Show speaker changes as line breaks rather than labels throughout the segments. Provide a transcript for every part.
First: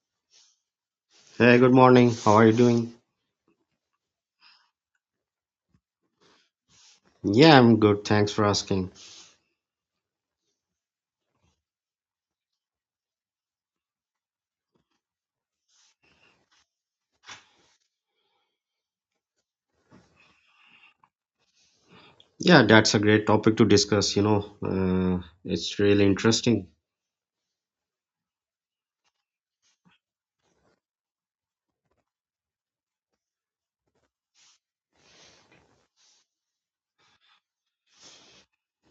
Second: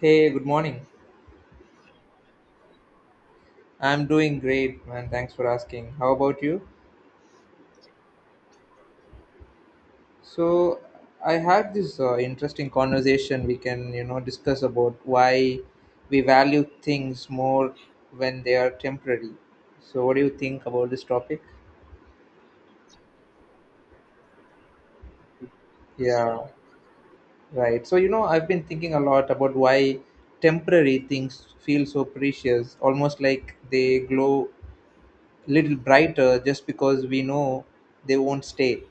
Hey, good morning.
Hey, good morning. How are you doing?
I'm doing great, man. Thanks for asking. How about you?
Yeah, I'm good. Thanks for asking.
So, I had this interesting conversation we can discuss about why we value things more when they are temporary. So, what do you think about this topic?
Yeah, that's a great topic to discuss, you know. It's really
Yeah,
interesting.
right. So, I've been thinking a lot about why temporary things feel so precious, almost like they glow little brighter just because we know they won't stay.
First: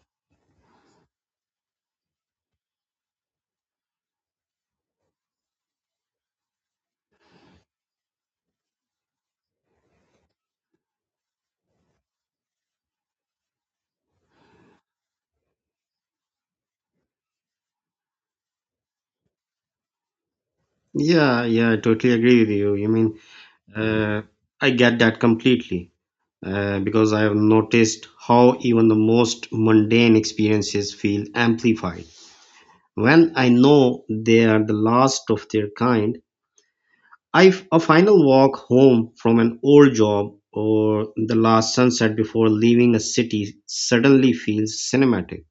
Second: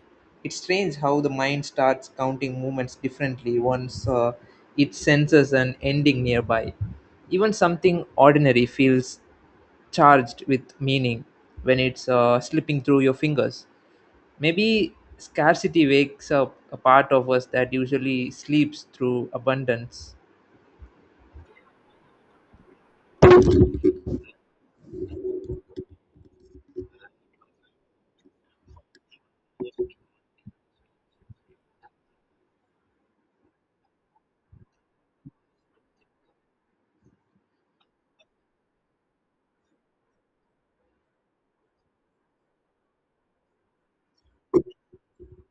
It's strange how the mind starts counting movements differently once it senses an ending nearby. Even something ordinary feels charged with meaning when it's slipping through your fingers. Maybe scarcity wakes up a part of us that usually sleeps through abundance.
Yeah, yeah, I totally agree with you. You mean, uh, I get that completely because I have noticed how even the most mundane experiences feel amplified when I know they are the last of their kind. A final walk home from an old job or the last sunset before leaving a city suddenly feels cinematic.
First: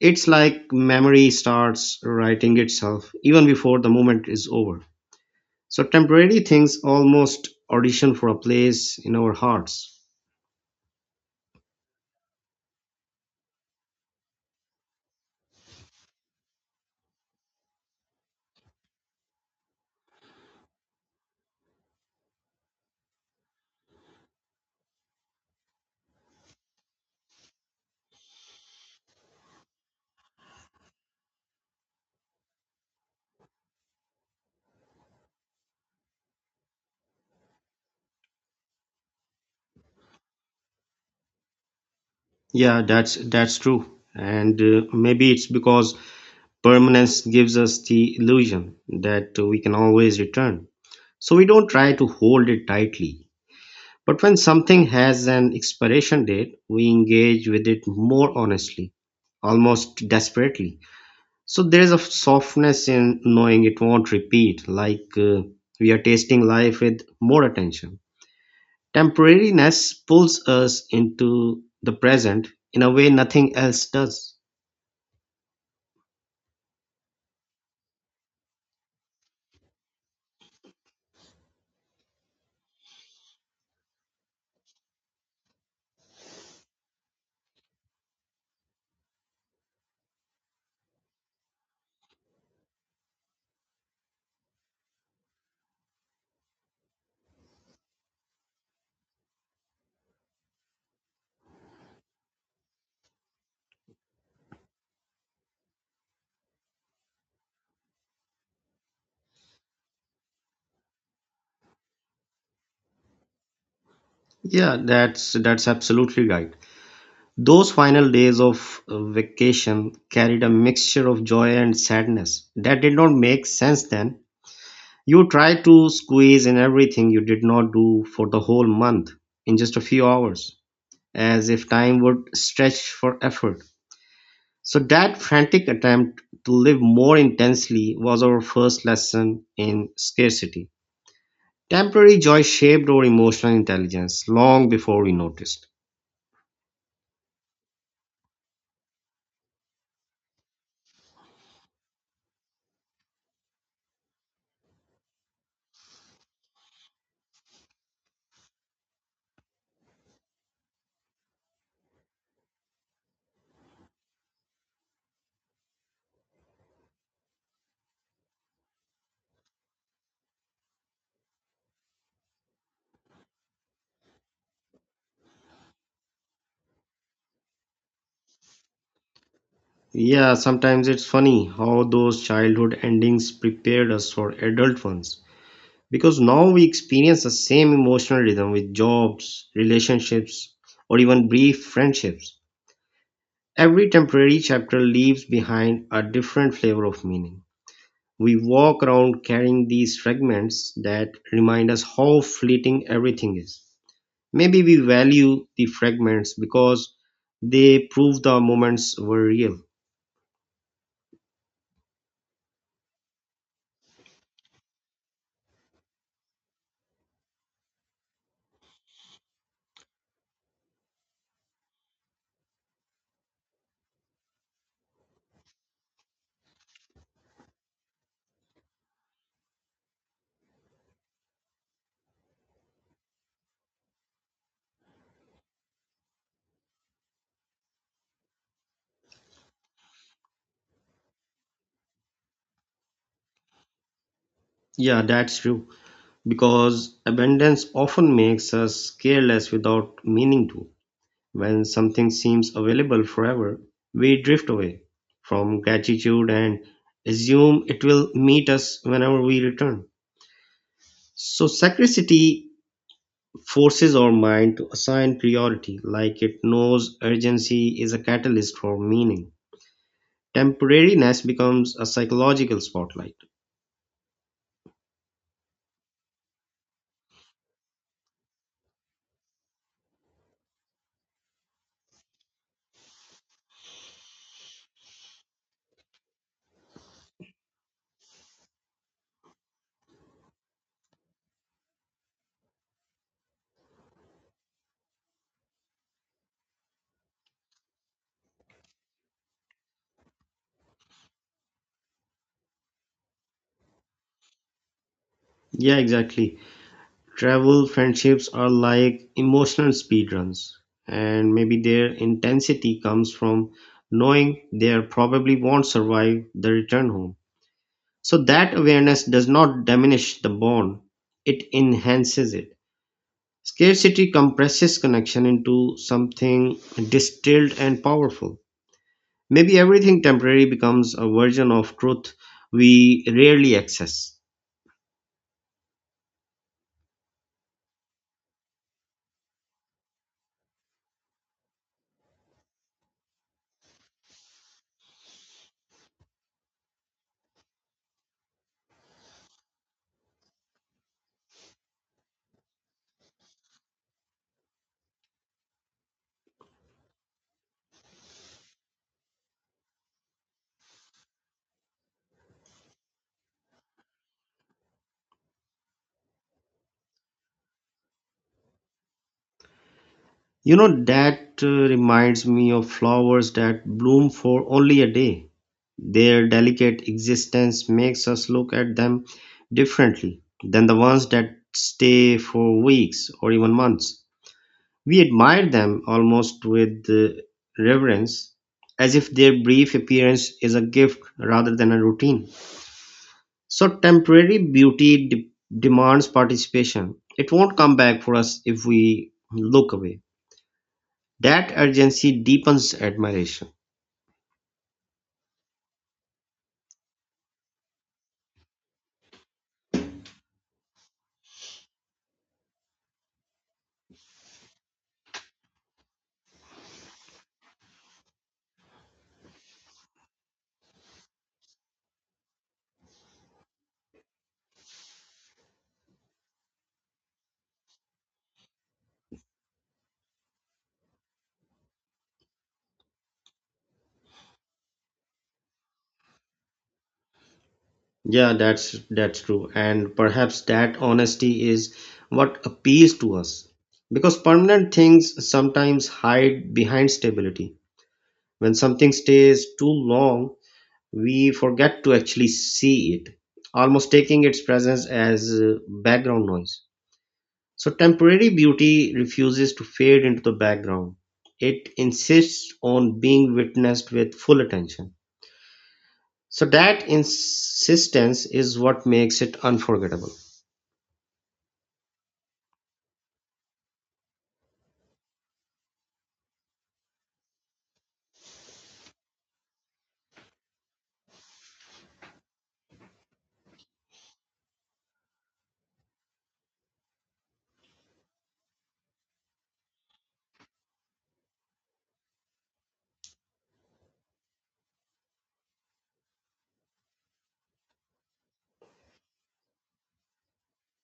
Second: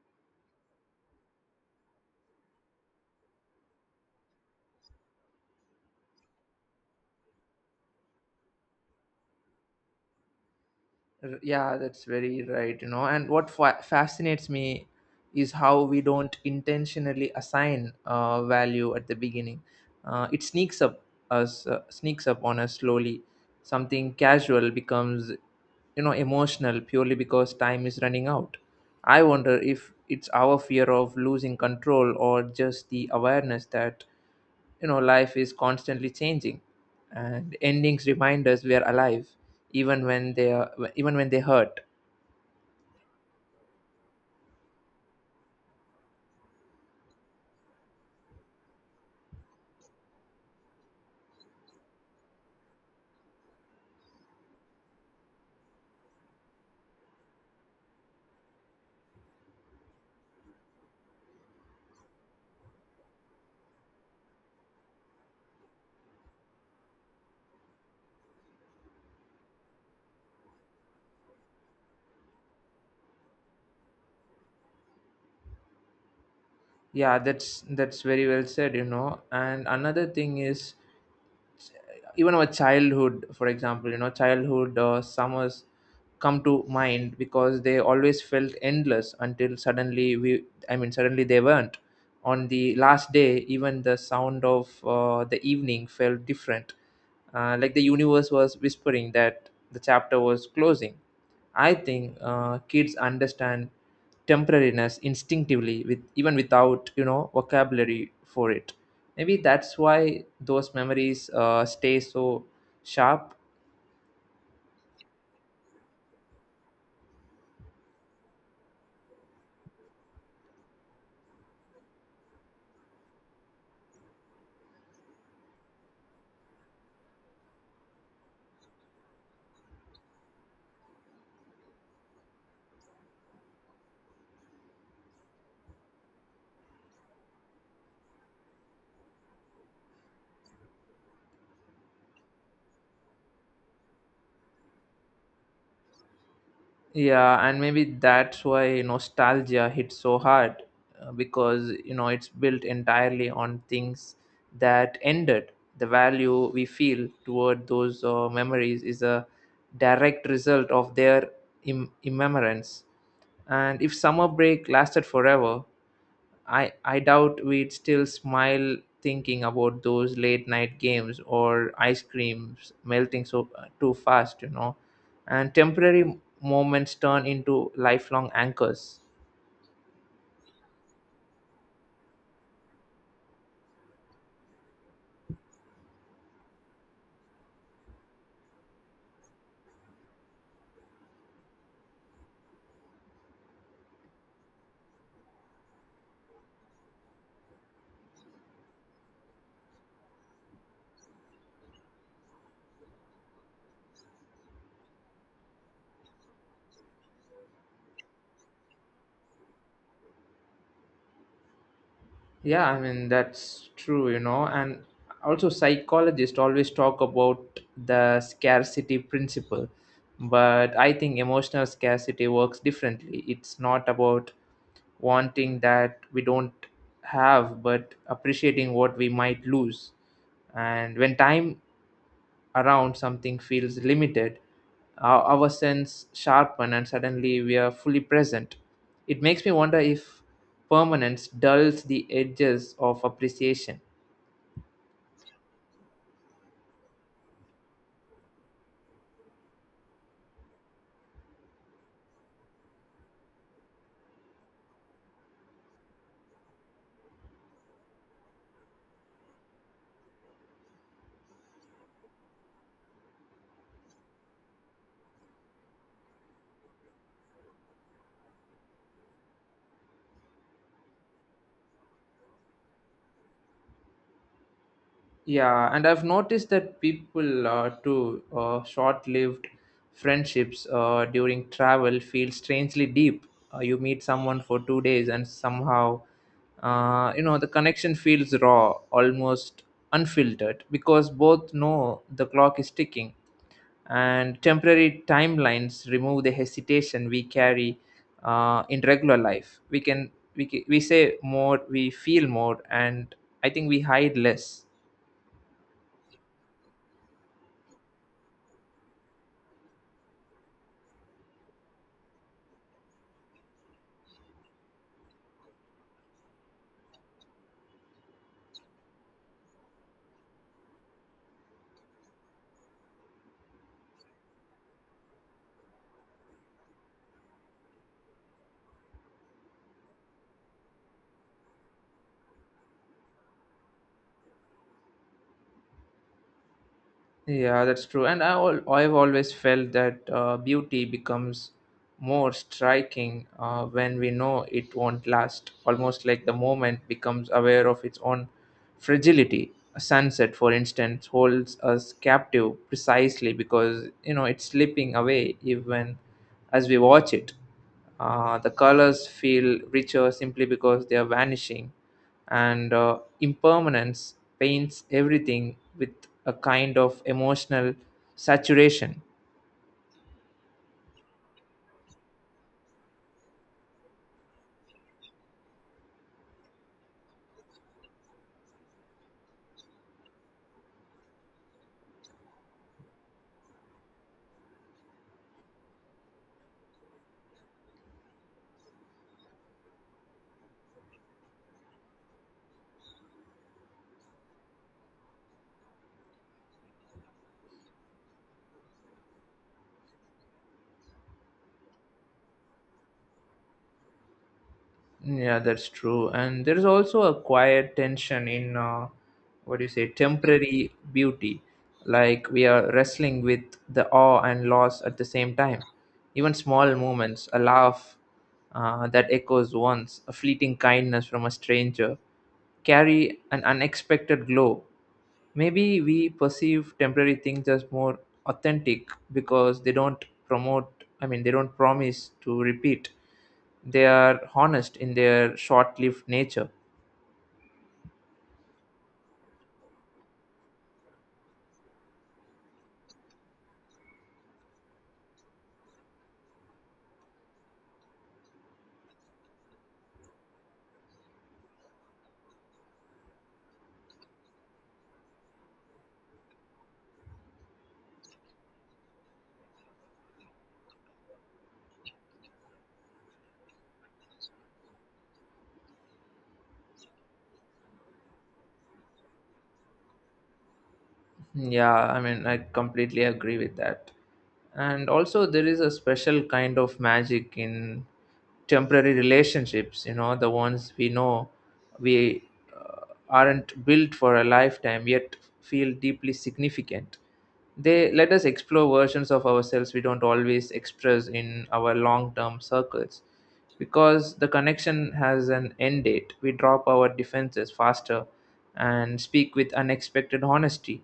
It's like memory starts writing itself even before the moment is over. So temporary things almost audition for a place in our hearts.
Yeah, that's very right, and what fascinates me is how we don't intentionally assign value at the beginning. It sneaks up us, sneaks up on us slowly. Something casual becomes, emotional, purely because time is running out. I wonder if it's our fear of losing control or just the awareness that, life is constantly changing, and endings remind us we are alive even when they hurt.
Yeah, that's true. And maybe it's because permanence gives us the illusion that we can always return. So we don't try to hold it tightly. But when something has an expiration date, we engage with it more honestly, almost desperately. So there is a softness in knowing it won't repeat, like, we are tasting life with more attention. Temporariness pulls us into the present in a way nothing else does.
Yeah, that's very well said, and another thing is, even our childhood, for example, childhood summers come to mind because they always felt endless until suddenly we I mean, suddenly they weren't. On the last day, even the sound of the evening felt different, like the universe was whispering that the chapter was closing. I think kids understand temporariness instinctively, with even without, vocabulary for it. Maybe that's why those memories stay so sharp.
Yeah, that's absolutely right. Those final days of vacation carried a mixture of joy and sadness that did not make sense then. You try to squeeze in everything you did not do for the whole month in just a few hours, as if time would stretch for effort. So, that frantic attempt to live more intensely was our first lesson in scarcity. Temporary joy shaped our emotional intelligence long before we noticed.
Yeah, and maybe that's why nostalgia hits so hard, because, it's built entirely on things that ended. The value we feel toward those memories is a direct result of their immemorance. And if summer break lasted forever, I doubt we'd still smile thinking about those late night games or ice creams melting so too fast. And temporary moments turn into lifelong anchors.
Yeah, sometimes it's funny how those childhood endings prepared us for adult ones, because now we experience the same emotional rhythm with jobs, relationships, or even brief friendships. Every temporary chapter leaves behind a different flavor of meaning. We walk around carrying these fragments that remind us how fleeting everything is. Maybe we value the fragments because they prove the moments were real.
Yeah, I mean that's true. And also, psychologists always talk about the scarcity principle, but I think emotional scarcity works differently. It's not about wanting that we don't have, but appreciating what we might lose. And when time around something feels limited, our sense sharpen and suddenly we are fully present. It makes me wonder if permanence dulls the edges of appreciation.
Yeah, that's true. Because abundance often makes us careless without meaning to. When something seems available forever, we drift away from gratitude and assume it will meet us whenever we return. So, scarcity forces our mind to assign priority, like it knows urgency is a catalyst for meaning. Temporariness becomes a psychological spotlight.
Yeah, and I've noticed that people, too short-lived friendships during travel feel strangely deep. You meet someone for 2 days, and somehow, the connection feels raw, almost unfiltered, because both know the clock is ticking, and temporary timelines remove the hesitation we carry in regular life. We say more, we feel more, and I think we hide less.
Yeah, exactly. Travel friendships are like emotional speedruns, and maybe their intensity comes from knowing they are probably won't survive the return home. So that awareness does not diminish the bond, it enhances it. Scarcity compresses connection into something distilled and powerful. Maybe everything temporary becomes a version of truth we rarely access.
Yeah, that's true. And I've always felt that beauty becomes more striking when we know it won't last, almost like the moment becomes aware of its own fragility. A sunset, for instance, holds us captive precisely because, it's slipping away even as we watch it. The colors feel richer simply because they are vanishing, and impermanence paints everything with a kind of emotional saturation.
You know, that reminds me of flowers that bloom for only a day. Their delicate existence makes us look at them differently than the ones that stay for weeks or even months. We admire them almost with, reverence, as if their brief appearance is a gift rather than a routine. So, temporary beauty demands participation. It won't come back for us if we look away. That urgency deepens admiration.
Yeah, that's true. And there is also a quiet tension in, what do you say, temporary beauty. Like we are wrestling with the awe and loss at the same time. Even small moments, a laugh that echoes once, a fleeting kindness from a stranger, carry an unexpected glow. Maybe we perceive temporary things as more authentic because they don't promote, I mean, they don't promise to repeat. They are honest in their short lived nature.
Yeah, that's true. And perhaps that honesty is what appeals to us. Because permanent things sometimes hide behind stability. When something stays too long, we forget to actually see it, almost taking its presence as, background noise. So temporary beauty refuses to fade into the background. It insists on being witnessed with full attention. So that insistence is what makes it unforgettable.
Yeah, I mean, I completely agree with that. And also, there is a special kind of magic in temporary relationships, the ones we know we uh, aren't built for a lifetime yet feel deeply significant. They let us explore versions of ourselves we don't always express in our long term circles because the connection has an end date. We drop our defenses faster and speak with unexpected honesty.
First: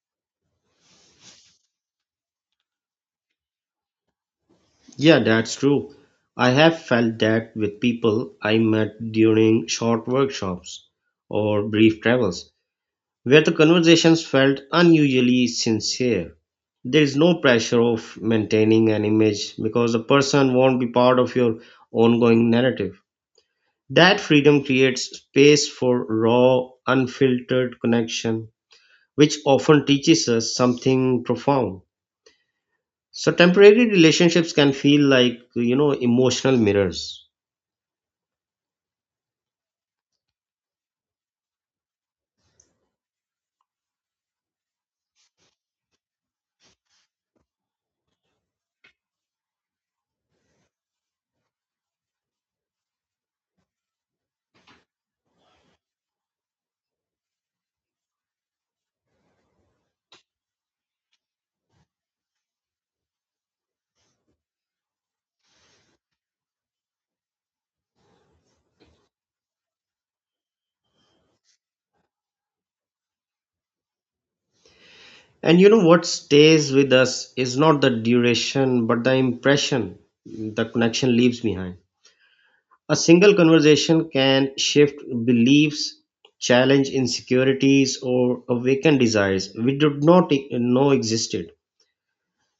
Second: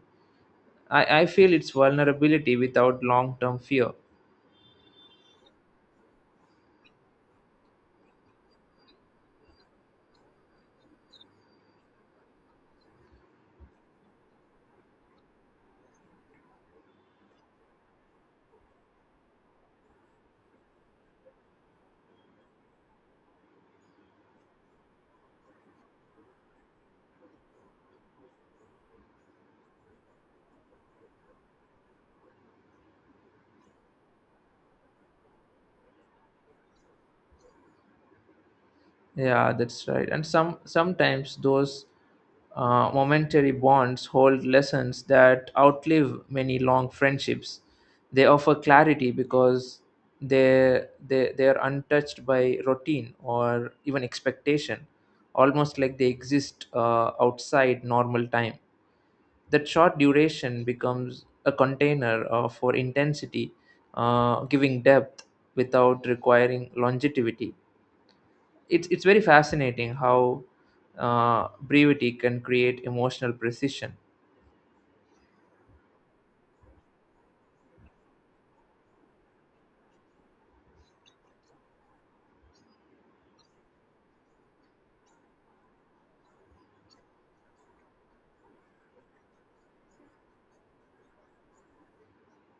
I feel it's vulnerability without long-term fear.
Yeah, that's true. I have felt that with people I met during short workshops or brief travels, where the conversations felt unusually sincere. There is no pressure of maintaining an image because the person won't be part of your ongoing narrative. That freedom creates space for raw, unfiltered connection, which often teaches us something profound. So temporary relationships can feel like, you know, emotional mirrors.
Yeah, that's right. And sometimes those momentary bonds hold lessons that outlive many long friendships. They offer clarity because they are untouched by routine or even expectation, almost like they exist outside normal time. That short duration becomes a container for intensity, giving depth without requiring longevity. It's very fascinating how brevity can create emotional precision.
And you know what stays with us is not the duration, but the impression the connection leaves behind. A single conversation can shift beliefs, challenge insecurities, or awaken desires we did not know existed.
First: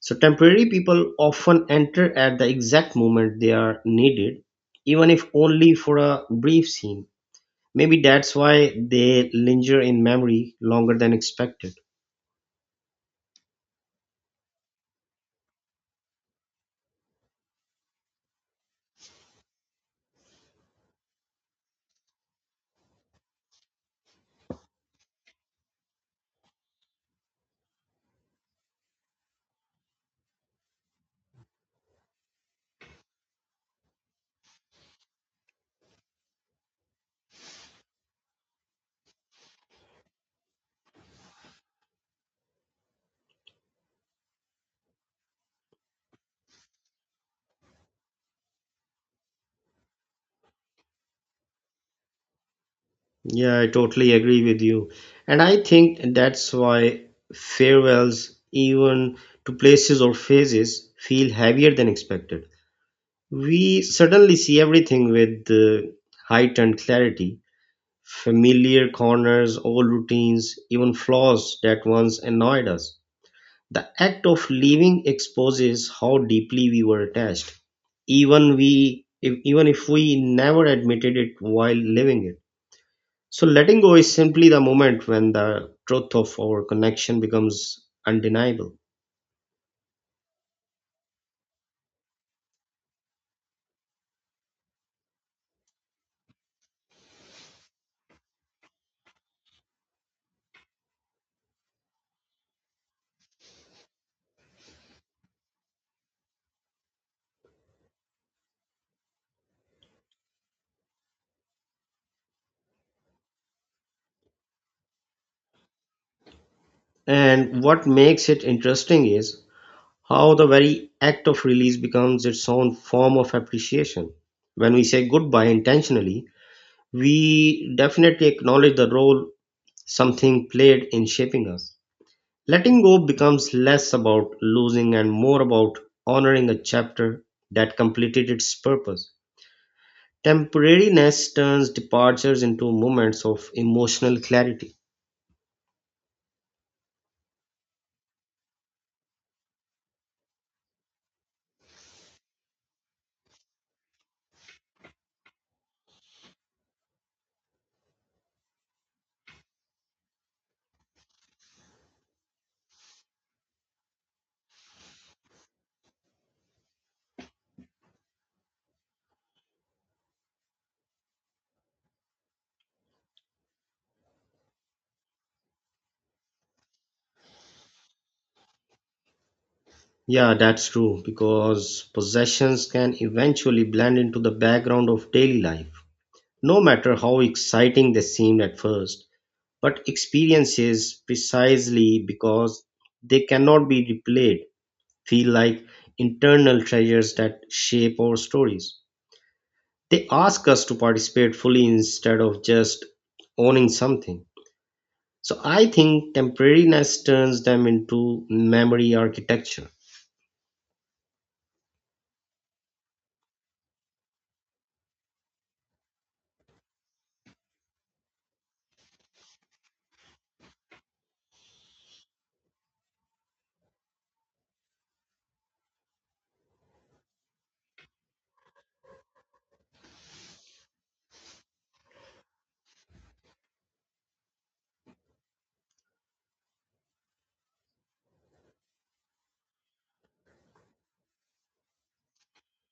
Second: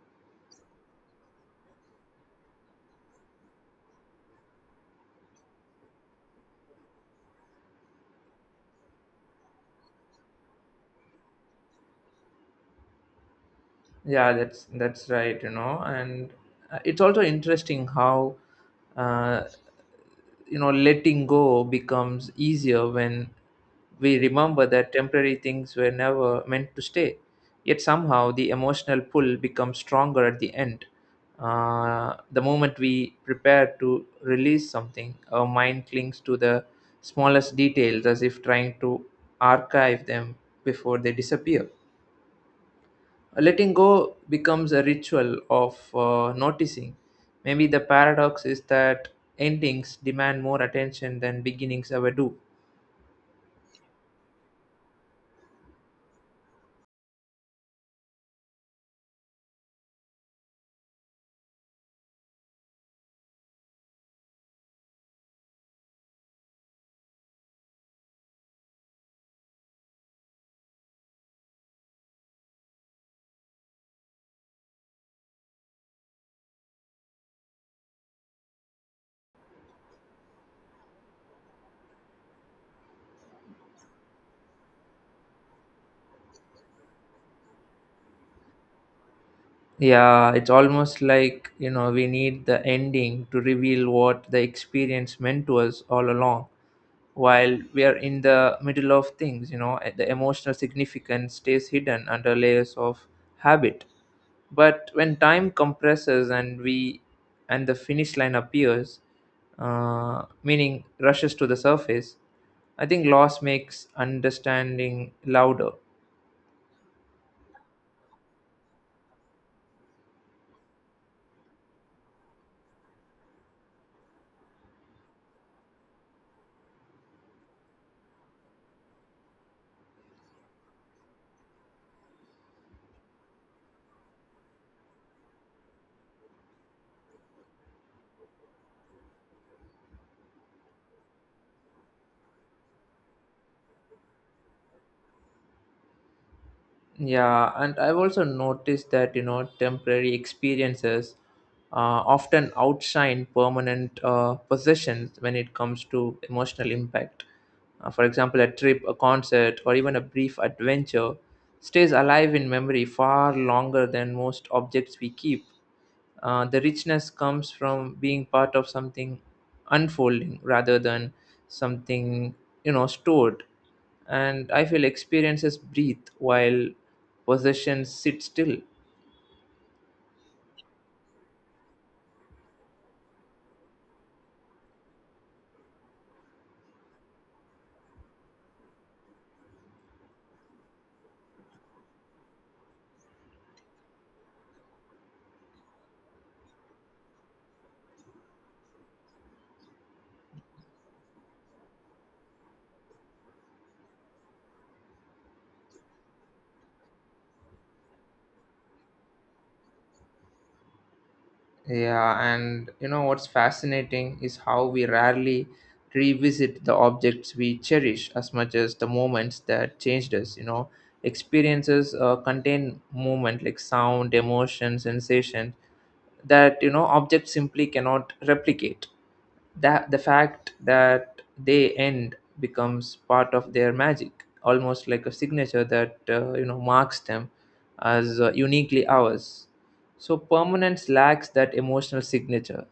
So temporary people often enter at the exact moment they are needed, even if only for a brief scene. Maybe that's why they linger in memory longer than expected.
Yeah, that's right, and it's also interesting how, uh, letting go becomes easier when we remember that temporary things were never meant to stay, yet somehow the emotional pull becomes stronger at the end. The moment we prepare to release something, our mind clings to the smallest details as if trying to archive them before they disappear. Letting go becomes a ritual of noticing. Maybe the paradox is that endings demand more attention than beginnings ever do.
Yeah, I totally agree with you. And I think that's why farewells, even to places or phases, feel heavier than expected. We suddenly see everything with, heightened clarity: familiar corners, old routines, even flaws that once annoyed us. The act of leaving exposes how deeply we were attached, even if we never admitted it while living it. So letting go is simply the moment when the truth of our connection becomes undeniable.
Yeah, it's almost like, we need the ending to reveal what the experience meant to us all along. While we are in the middle of things, the emotional significance stays hidden under layers of habit. But when time compresses, and we and the finish line appears, meaning rushes to the surface. I think loss makes understanding louder.
And what makes it interesting is how the very act of release becomes its own form of appreciation. When we say goodbye intentionally, we definitely acknowledge the role something played in shaping us. Letting go becomes less about losing and more about honoring a chapter that completed its purpose. Temporariness turns departures into moments of emotional clarity.
Yeah, and I've also noticed that, temporary experiences uh, often outshine permanent possessions when it comes to emotional impact. For example, a trip, a concert, or even a brief adventure stays alive in memory far longer than most objects we keep. The richness comes from being part of something unfolding rather than something, stored. And I feel experiences breathe while possessions sit still.
Yeah, that's true, because possessions can eventually blend into the background of daily life, no matter how exciting they seem at first. But experiences, precisely because they cannot be replayed, feel like internal treasures that shape our stories. They ask us to participate fully instead of just owning something. So I think temporariness turns them into memory architecture.
Yeah, and what's fascinating is how we rarely revisit the objects we cherish as much as the moments that changed us. Experiences contain movement, like sound, emotion, sensation, that, objects simply cannot replicate. That the fact that they end becomes part of their magic, almost like a signature that, marks them as, uniquely ours. So permanence lacks that emotional signature.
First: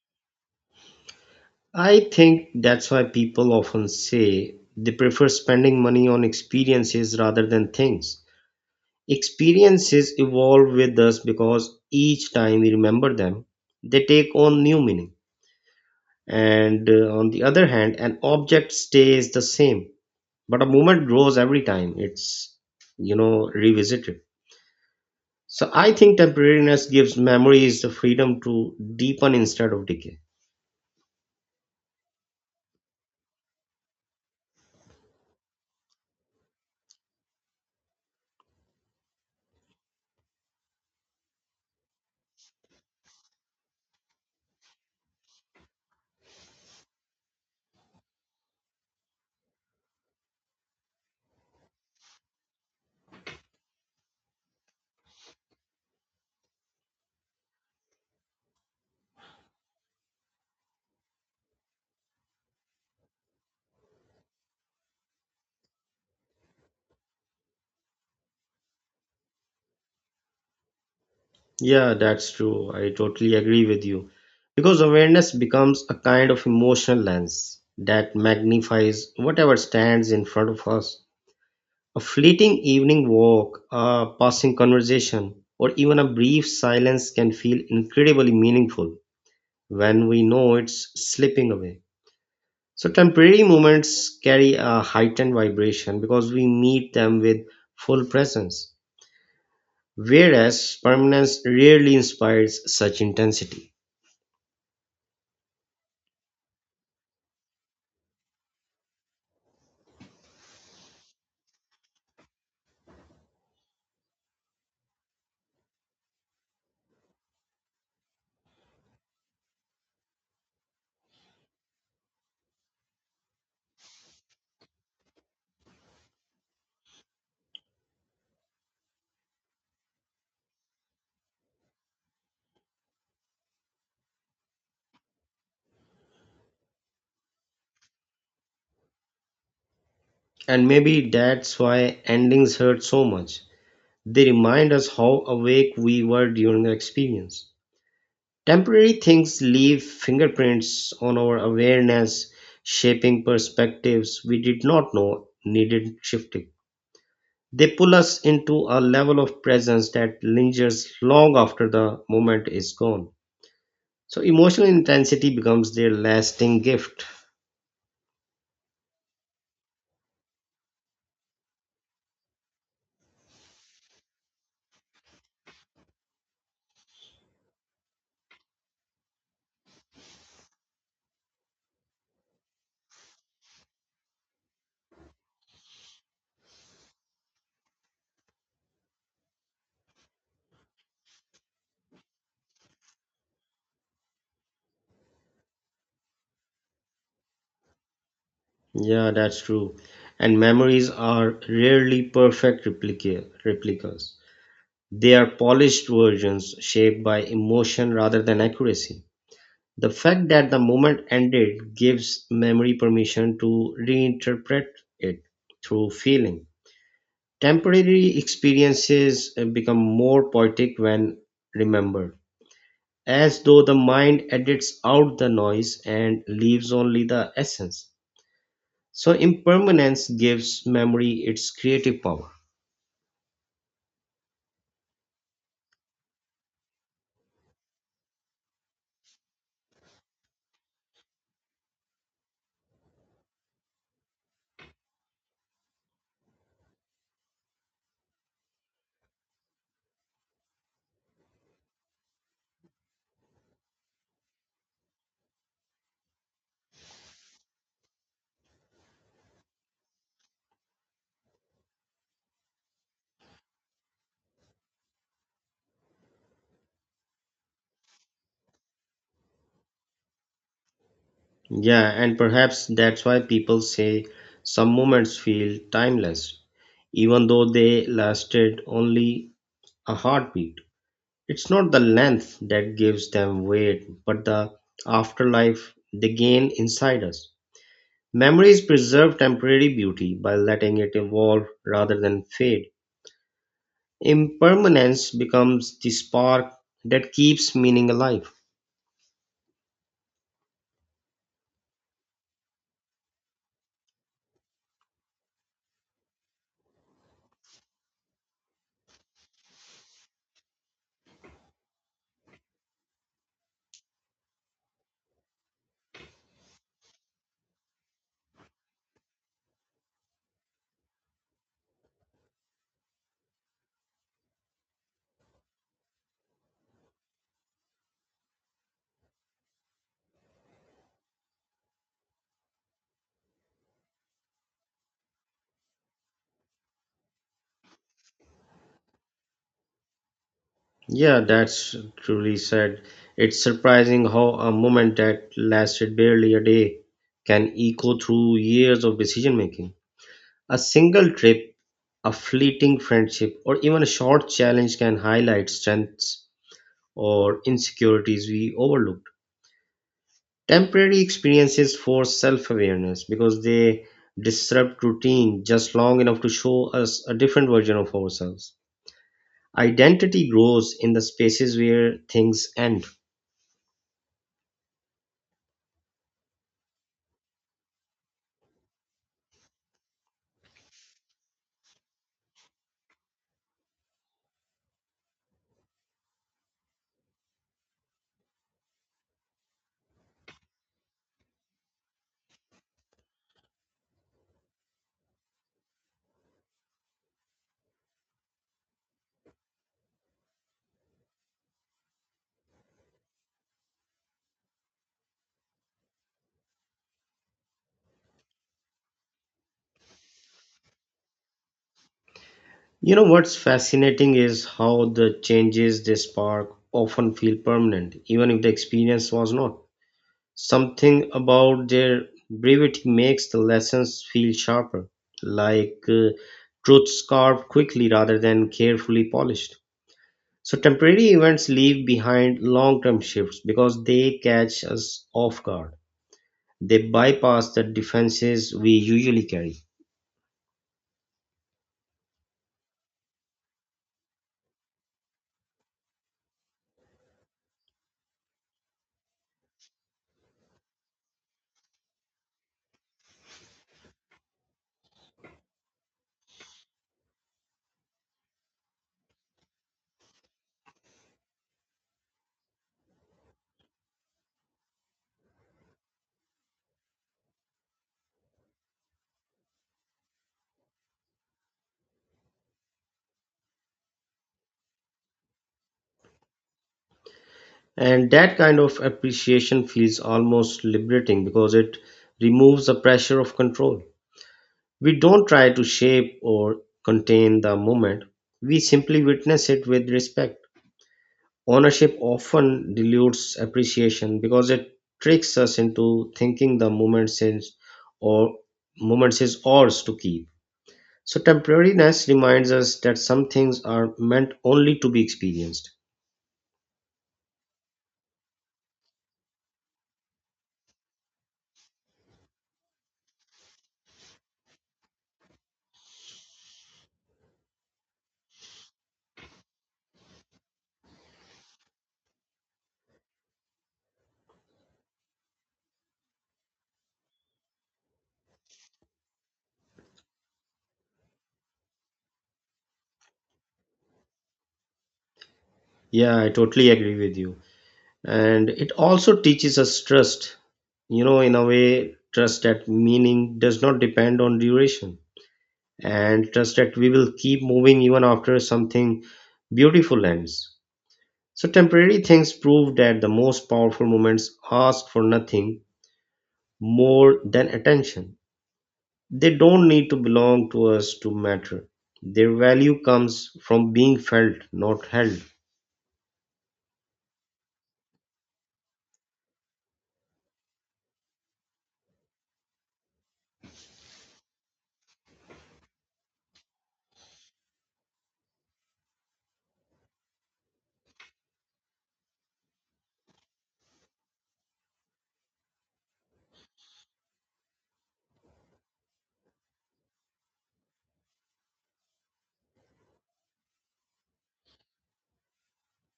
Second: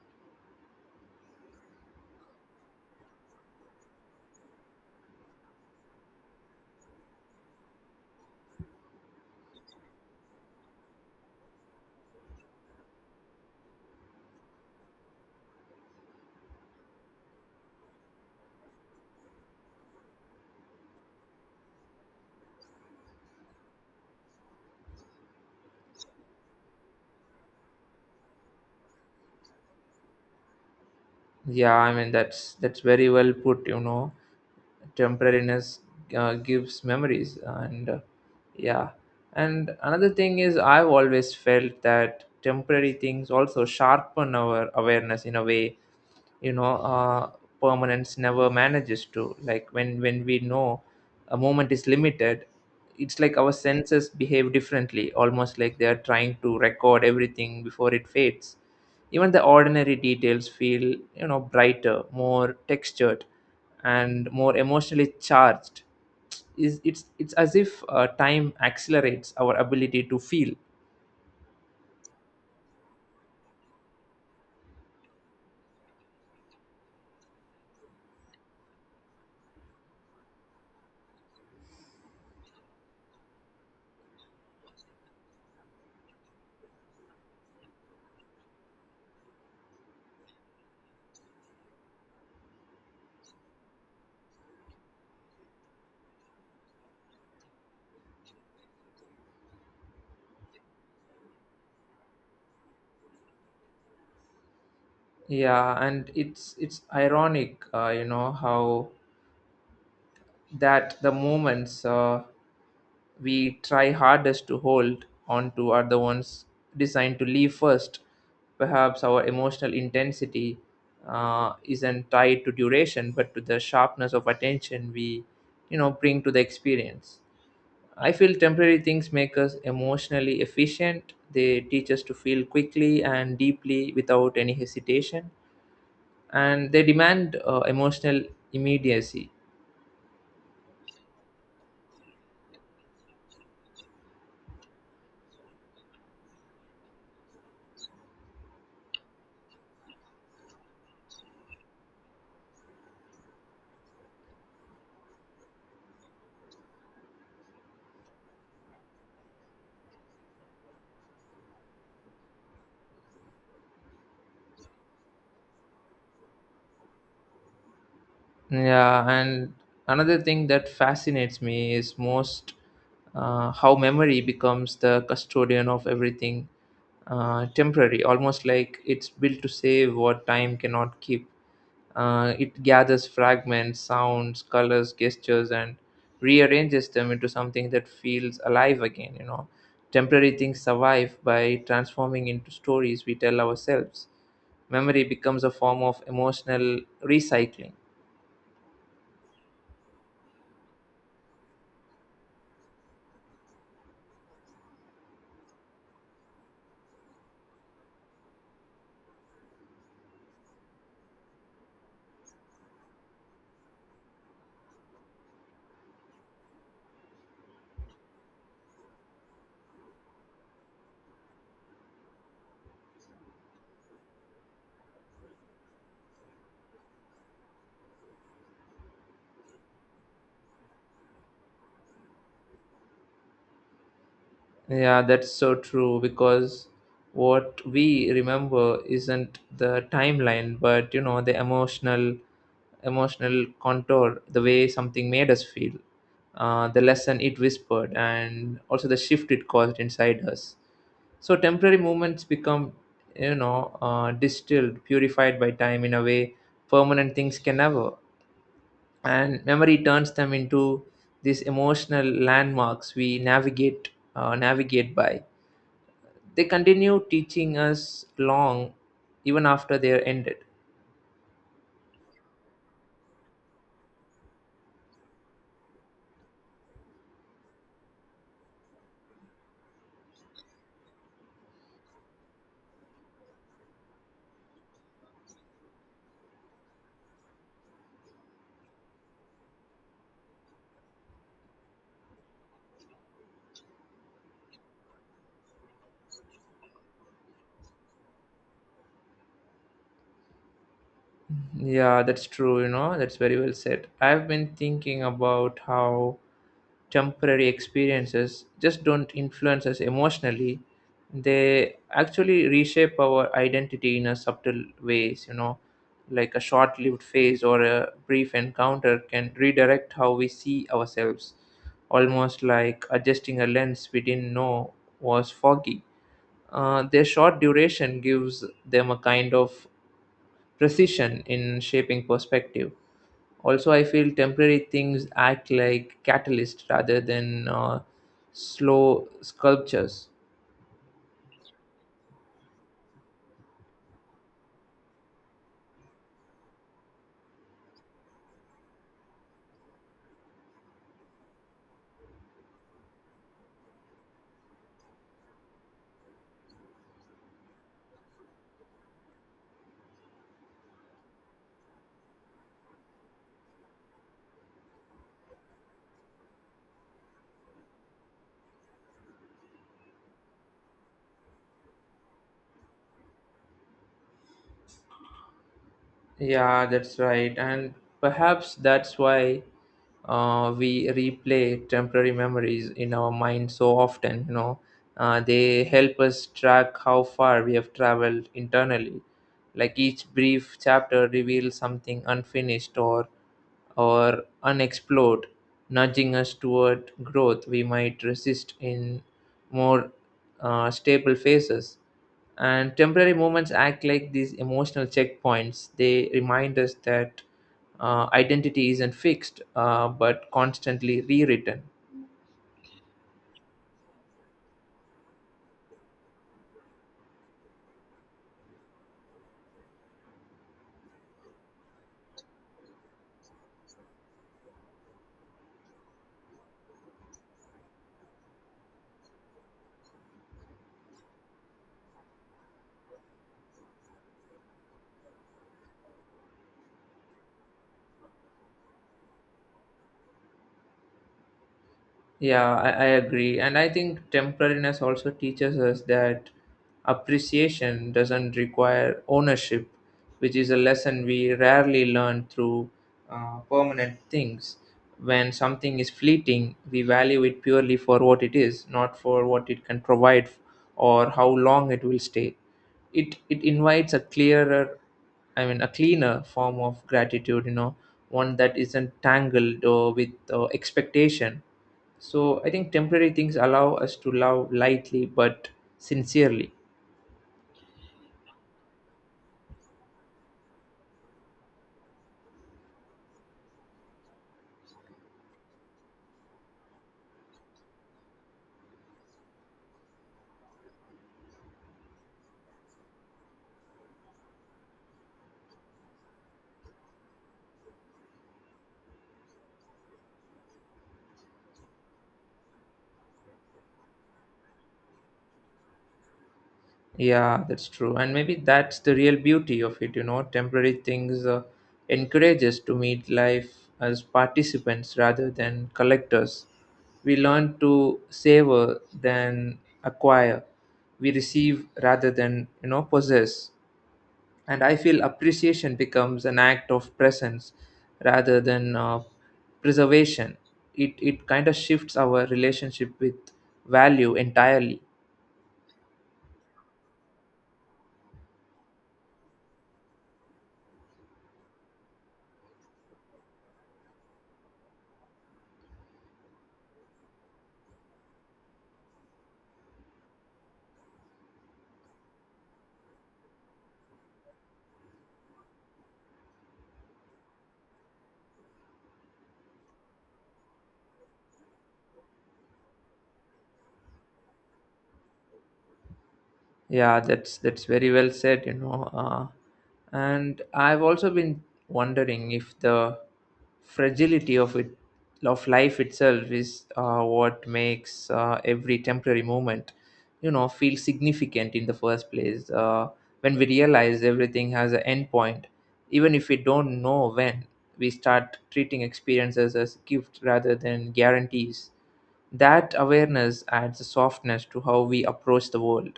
I think that's why people often say they prefer spending money on experiences rather than things. Experiences evolve with us because each time we remember them, they take on new meaning. And on the other hand, an object stays the same, but a moment grows every time it's, you know, revisited. So I think temporariness gives memories the freedom to deepen instead of decay.
Yeah, I mean that's very well put, temporariness gives memories, and yeah. And another thing is, I've always felt that temporary things also sharpen our awareness in a way, you know uh, permanence never manages to. Like, when we know a moment is limited, it's like our senses behave differently, almost like they are trying to record everything before it fades. Even the ordinary details feel, brighter, more textured, and more emotionally charged. Is it's it's as if, time accelerates our ability to feel.
Yeah, that's true. I totally agree with you. Because awareness becomes a kind of emotional lens that magnifies whatever stands in front of us. A fleeting evening walk, a passing conversation, or even a brief silence can feel incredibly meaningful when we know it's slipping away. So temporary moments carry a heightened vibration because we meet them with full presence, whereas permanence rarely inspires such intensity.
Yeah, and it's ironic, how that the moments we try hardest to hold onto are the ones designed to leave first. Perhaps our emotional intensity isn't tied to duration, but to the sharpness of attention we, bring to the experience. I feel temporary things make us emotionally efficient. They teach us to feel quickly and deeply without any hesitation, and they demand emotional immediacy.
And maybe that's why endings hurt so much. They remind us how awake we were during the experience. Temporary things leave fingerprints on our awareness, shaping perspectives we did not know needed shifting. They pull us into a level of presence that lingers long after the moment is gone. So emotional intensity becomes their lasting gift.
Yeah, and another thing that fascinates me is most how memory becomes the custodian of everything temporary, almost like it's built to save what time cannot keep. It gathers fragments, sounds, colors, gestures, and rearranges them into something that feels alive again. Temporary things survive by transforming into stories we tell ourselves. Memory becomes a form of emotional recycling.
Yeah, that's true. And memories are rarely perfect replicas. They are polished versions shaped by emotion rather than accuracy. The fact that the moment ended gives memory permission to reinterpret it through feeling. Temporary experiences become more poetic when remembered, as though the mind edits out the noise and leaves only the essence. So, impermanence gives memory its creative power.
Yeah, that's so true, because what we remember isn't the timeline, but, the emotional contour, the way something made us feel, the lesson it whispered, and also the shift it caused inside us. So temporary moments become, distilled, purified by time in a way permanent things can never. And memory turns them into these emotional landmarks we navigate by. They continue teaching us long even after they are ended.
Yeah, and perhaps that's why people say some moments feel timeless, even though they lasted only a heartbeat. It's not the length that gives them weight, but the afterlife they gain inside us. Memories preserve temporary beauty by letting it evolve rather than fade. Impermanence becomes the spark that keeps meaning alive.
Yeah, that's true, that's very well said. I've been thinking about how temporary experiences just don't influence us emotionally, they actually reshape our identity in a subtle ways, like a short-lived phase or a brief encounter can redirect how we see ourselves, almost like adjusting a lens we didn't know was foggy. Their short duration gives them a kind of precision in shaping perspective. Also, I feel temporary things act like catalyst rather than slow sculptures.
Yeah, that's truly said. It's surprising how a moment that lasted barely a day can echo through years of decision making. A single trip, a fleeting friendship, or even a short challenge can highlight strengths or insecurities we overlook. Temporary experiences force self awareness because they disrupt routine just long enough to show us a different version of ourselves. Identity grows in the spaces where things end.
Yeah, that's right. And perhaps that's why we replay temporary memories in our mind so often. They help us track how far we have traveled internally, like each brief chapter reveals something unfinished or unexplored, nudging us toward growth we might resist in more stable phases. And temporary moments act like these emotional checkpoints. They remind us that identity isn't fixed, but constantly rewritten.
You know what's fascinating is how the changes they spark often feel permanent, even if the experience was not. Something about their brevity makes the lessons feel sharper, like, truth carved quickly rather than carefully polished. So temporary events leave behind long-term shifts because they catch us off guard. They bypass the defenses we usually carry.
Yeah, I agree. And I think temporariness also teaches us that appreciation doesn't require ownership, which is a lesson we rarely learn through permanent things. When something is fleeting, we value it purely for what it is, not for what it can provide or how long it will stay. It invites a clearer a cleaner form of gratitude, you know, one that isn't tangled or with expectation. So I think temporary things allow us to love lightly but sincerely.
And that kind of appreciation feels almost liberating because it removes the pressure of control. We don't try to shape or contain the moment. We simply witness it with respect. Ownership often dilutes appreciation because it tricks us into thinking the moment is, or moments is, ours to keep. So temporariness reminds us that some things are meant only to be experienced.
Yeah, that's true. And maybe that's the real beauty of it, you know. Temporary things encourage us to meet life as participants rather than collectors. We learn to savor than acquire. We receive rather than, you know, possess. And I feel appreciation becomes an act of presence rather than preservation. It kind of shifts our relationship with value entirely.
Yeah, I totally agree with you. And it also teaches us trust, you know, in a way, trust that meaning does not depend on duration, and trust that we will keep moving even after something beautiful ends. So temporary things prove that the most powerful moments ask for nothing more than attention. They don't need to belong to us to matter. Their value comes from being felt, not held.
Yeah, that's very well said, you know. And I've also been wondering if the fragility of it, of life itself, is what makes every temporary moment, you know, feel significant in the first place. When we realize everything has an end point, even if we don't know when, we start treating experiences as gifts rather than guarantees. That awareness adds a softness to how we approach the world,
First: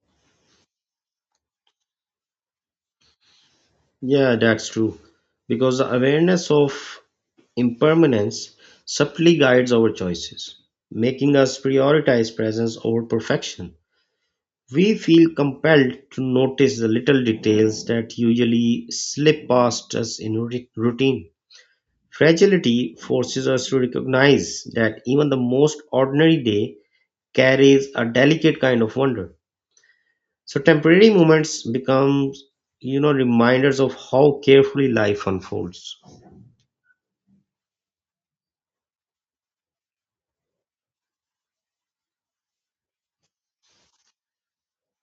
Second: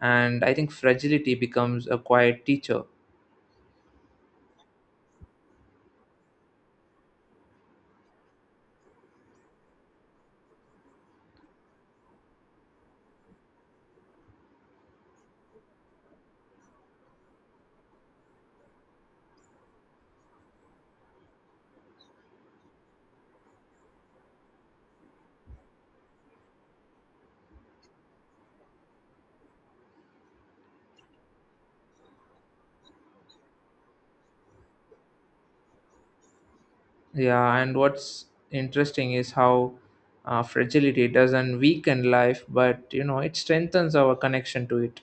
and I think fragility becomes a quiet teacher.
Yeah, that's true. Because the awareness of impermanence subtly guides our choices, making us prioritize presence over perfection. We feel compelled to notice the little details that usually slip past us in routine. Fragility forces us to recognize that even the most ordinary day carries a delicate kind of wonder. So temporary moments become, you know, reminders of how carefully life unfolds.
Yeah, and what's interesting is how fragility doesn't weaken life, but you know, it strengthens our connection to it.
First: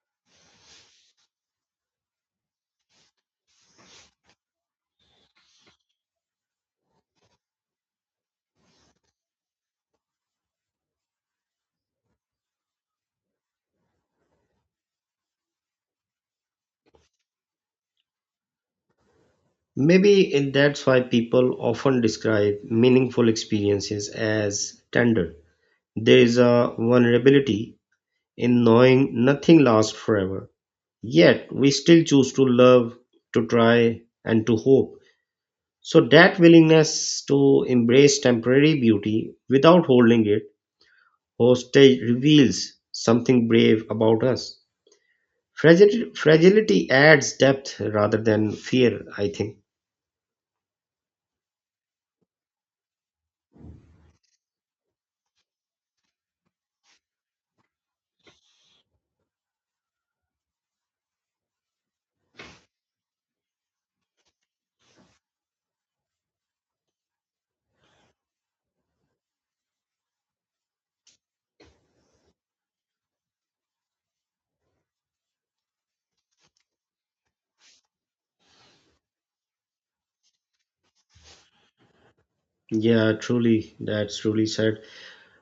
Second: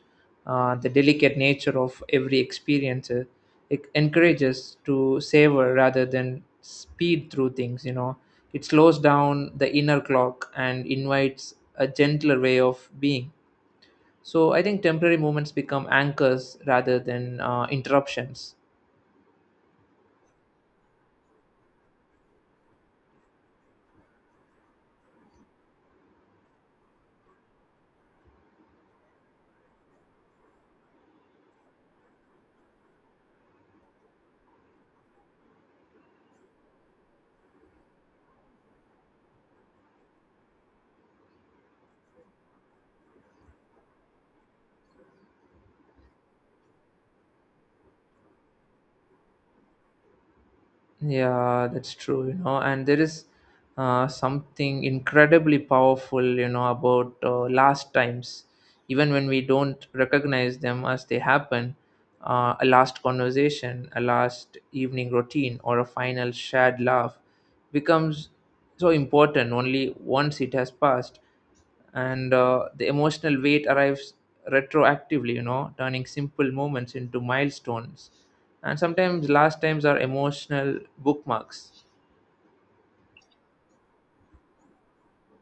The delicate nature of every experience, it encourages to savor rather than speed through things, you know. It slows down the inner clock and invites a gentler way of being. So I think temporary moments become anchors rather than interruptions.
Maybe that's why people often describe meaningful experiences as tender. There is a vulnerability in knowing nothing lasts forever. Yet we still choose to love, to try, and to hope. So that willingness to embrace temporary beauty without holding it hostage reveals something brave about us. Fragility adds depth rather than fear, I think.
Yeah, that's true, you know, and there is something incredibly powerful, you know, about last times, even when we don't recognize them as they happen. A last conversation, a last evening routine, or a final shared laugh becomes so important only once it has passed. And the emotional weight arrives retroactively, you know, turning simple moments into milestones. And sometimes last times are emotional bookmarks.
Yeah, truly, that's truly said.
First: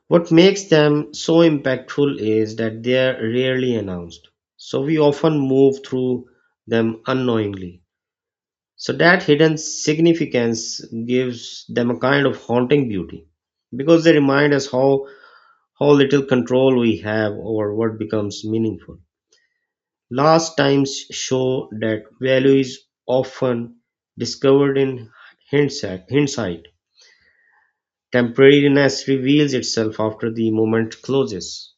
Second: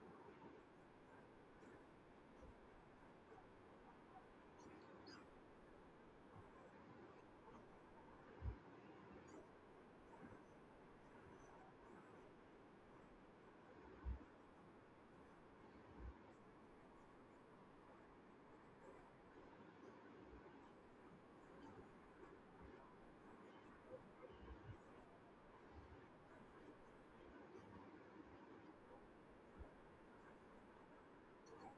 What makes them so impactful is that they are rarely announced. So we often move through them unknowingly. So that hidden significance gives them a kind of haunting beauty, because they remind us how little control we have over what becomes meaningful. Last times show that value is often discovered in hindsight. Temporariness reveals itself after the moment closes.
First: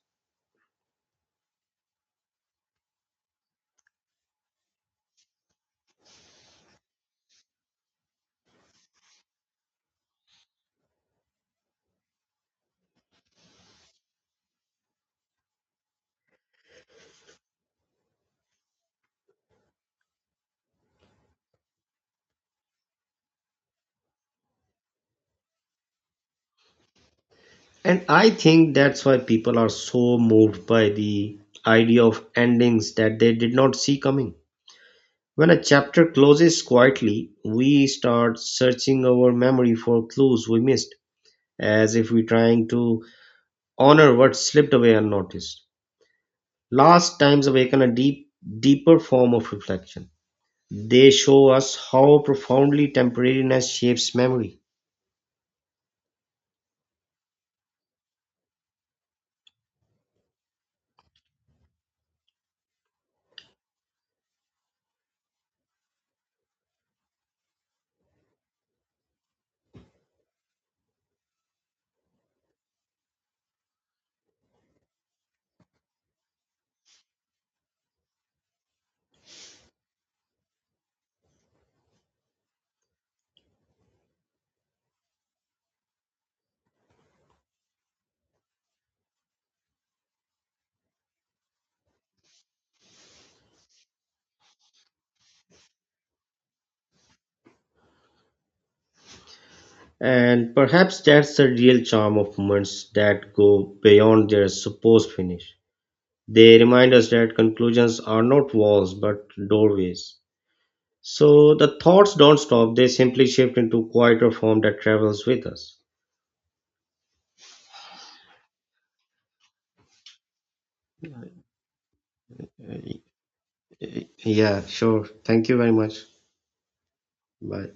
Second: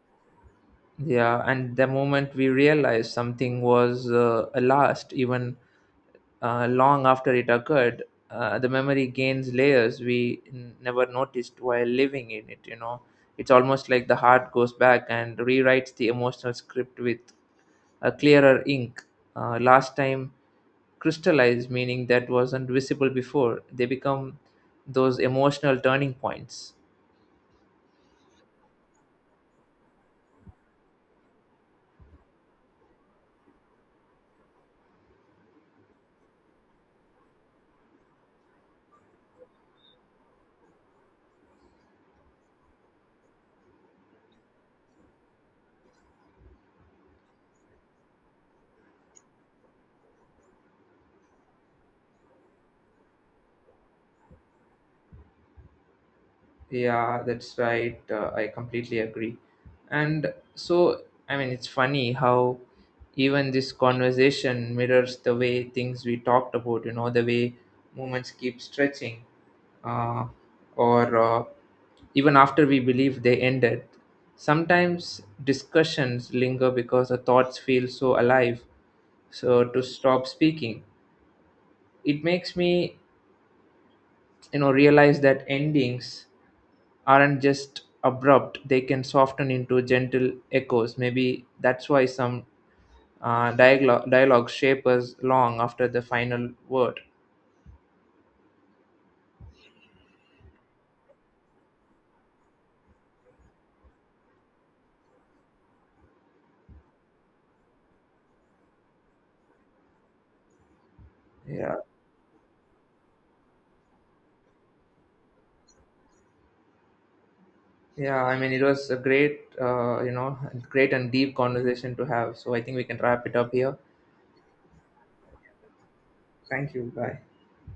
Yeah, and the moment we realized something was a last, even long after it occurred, the memory gains layers we never noticed while living in it. You know, it's almost like the heart goes back and rewrites the emotional script with a clearer ink. Last time crystallized, meaning that wasn't visible before. They become those emotional turning points.
And I think that's why people are so moved by the idea of endings that they did not see coming. When a chapter closes quietly, we start searching our memory for clues we missed, as if we're trying to honor what slipped away unnoticed. Last times awaken a deeper form of reflection. They show us how profoundly temporariness shapes memory.
Yeah, that's right. I completely agree. And so, it's funny how even this conversation mirrors the way things we talked about, you know, the way movements keep stretching, uh, or even after we believe they ended. Sometimes discussions linger because the thoughts feel so alive. So, to stop speaking, it makes me, you know, realize that endings aren't just abrupt. They can soften into gentle echoes. Maybe that's why some dialogue shapers long after the final word.
And perhaps that's the real charm of moments that go beyond their supposed finish. They remind us that conclusions are not walls but doorways. So
Yeah.
the thoughts don't stop, they simply shift into quieter form that travels with us.
Yeah, I mean, it was a great you know, great and deep conversation to have, so I think we can wrap it up here.
Yeah, sure. Thank you very much.
Thank you. Bye.
Bye.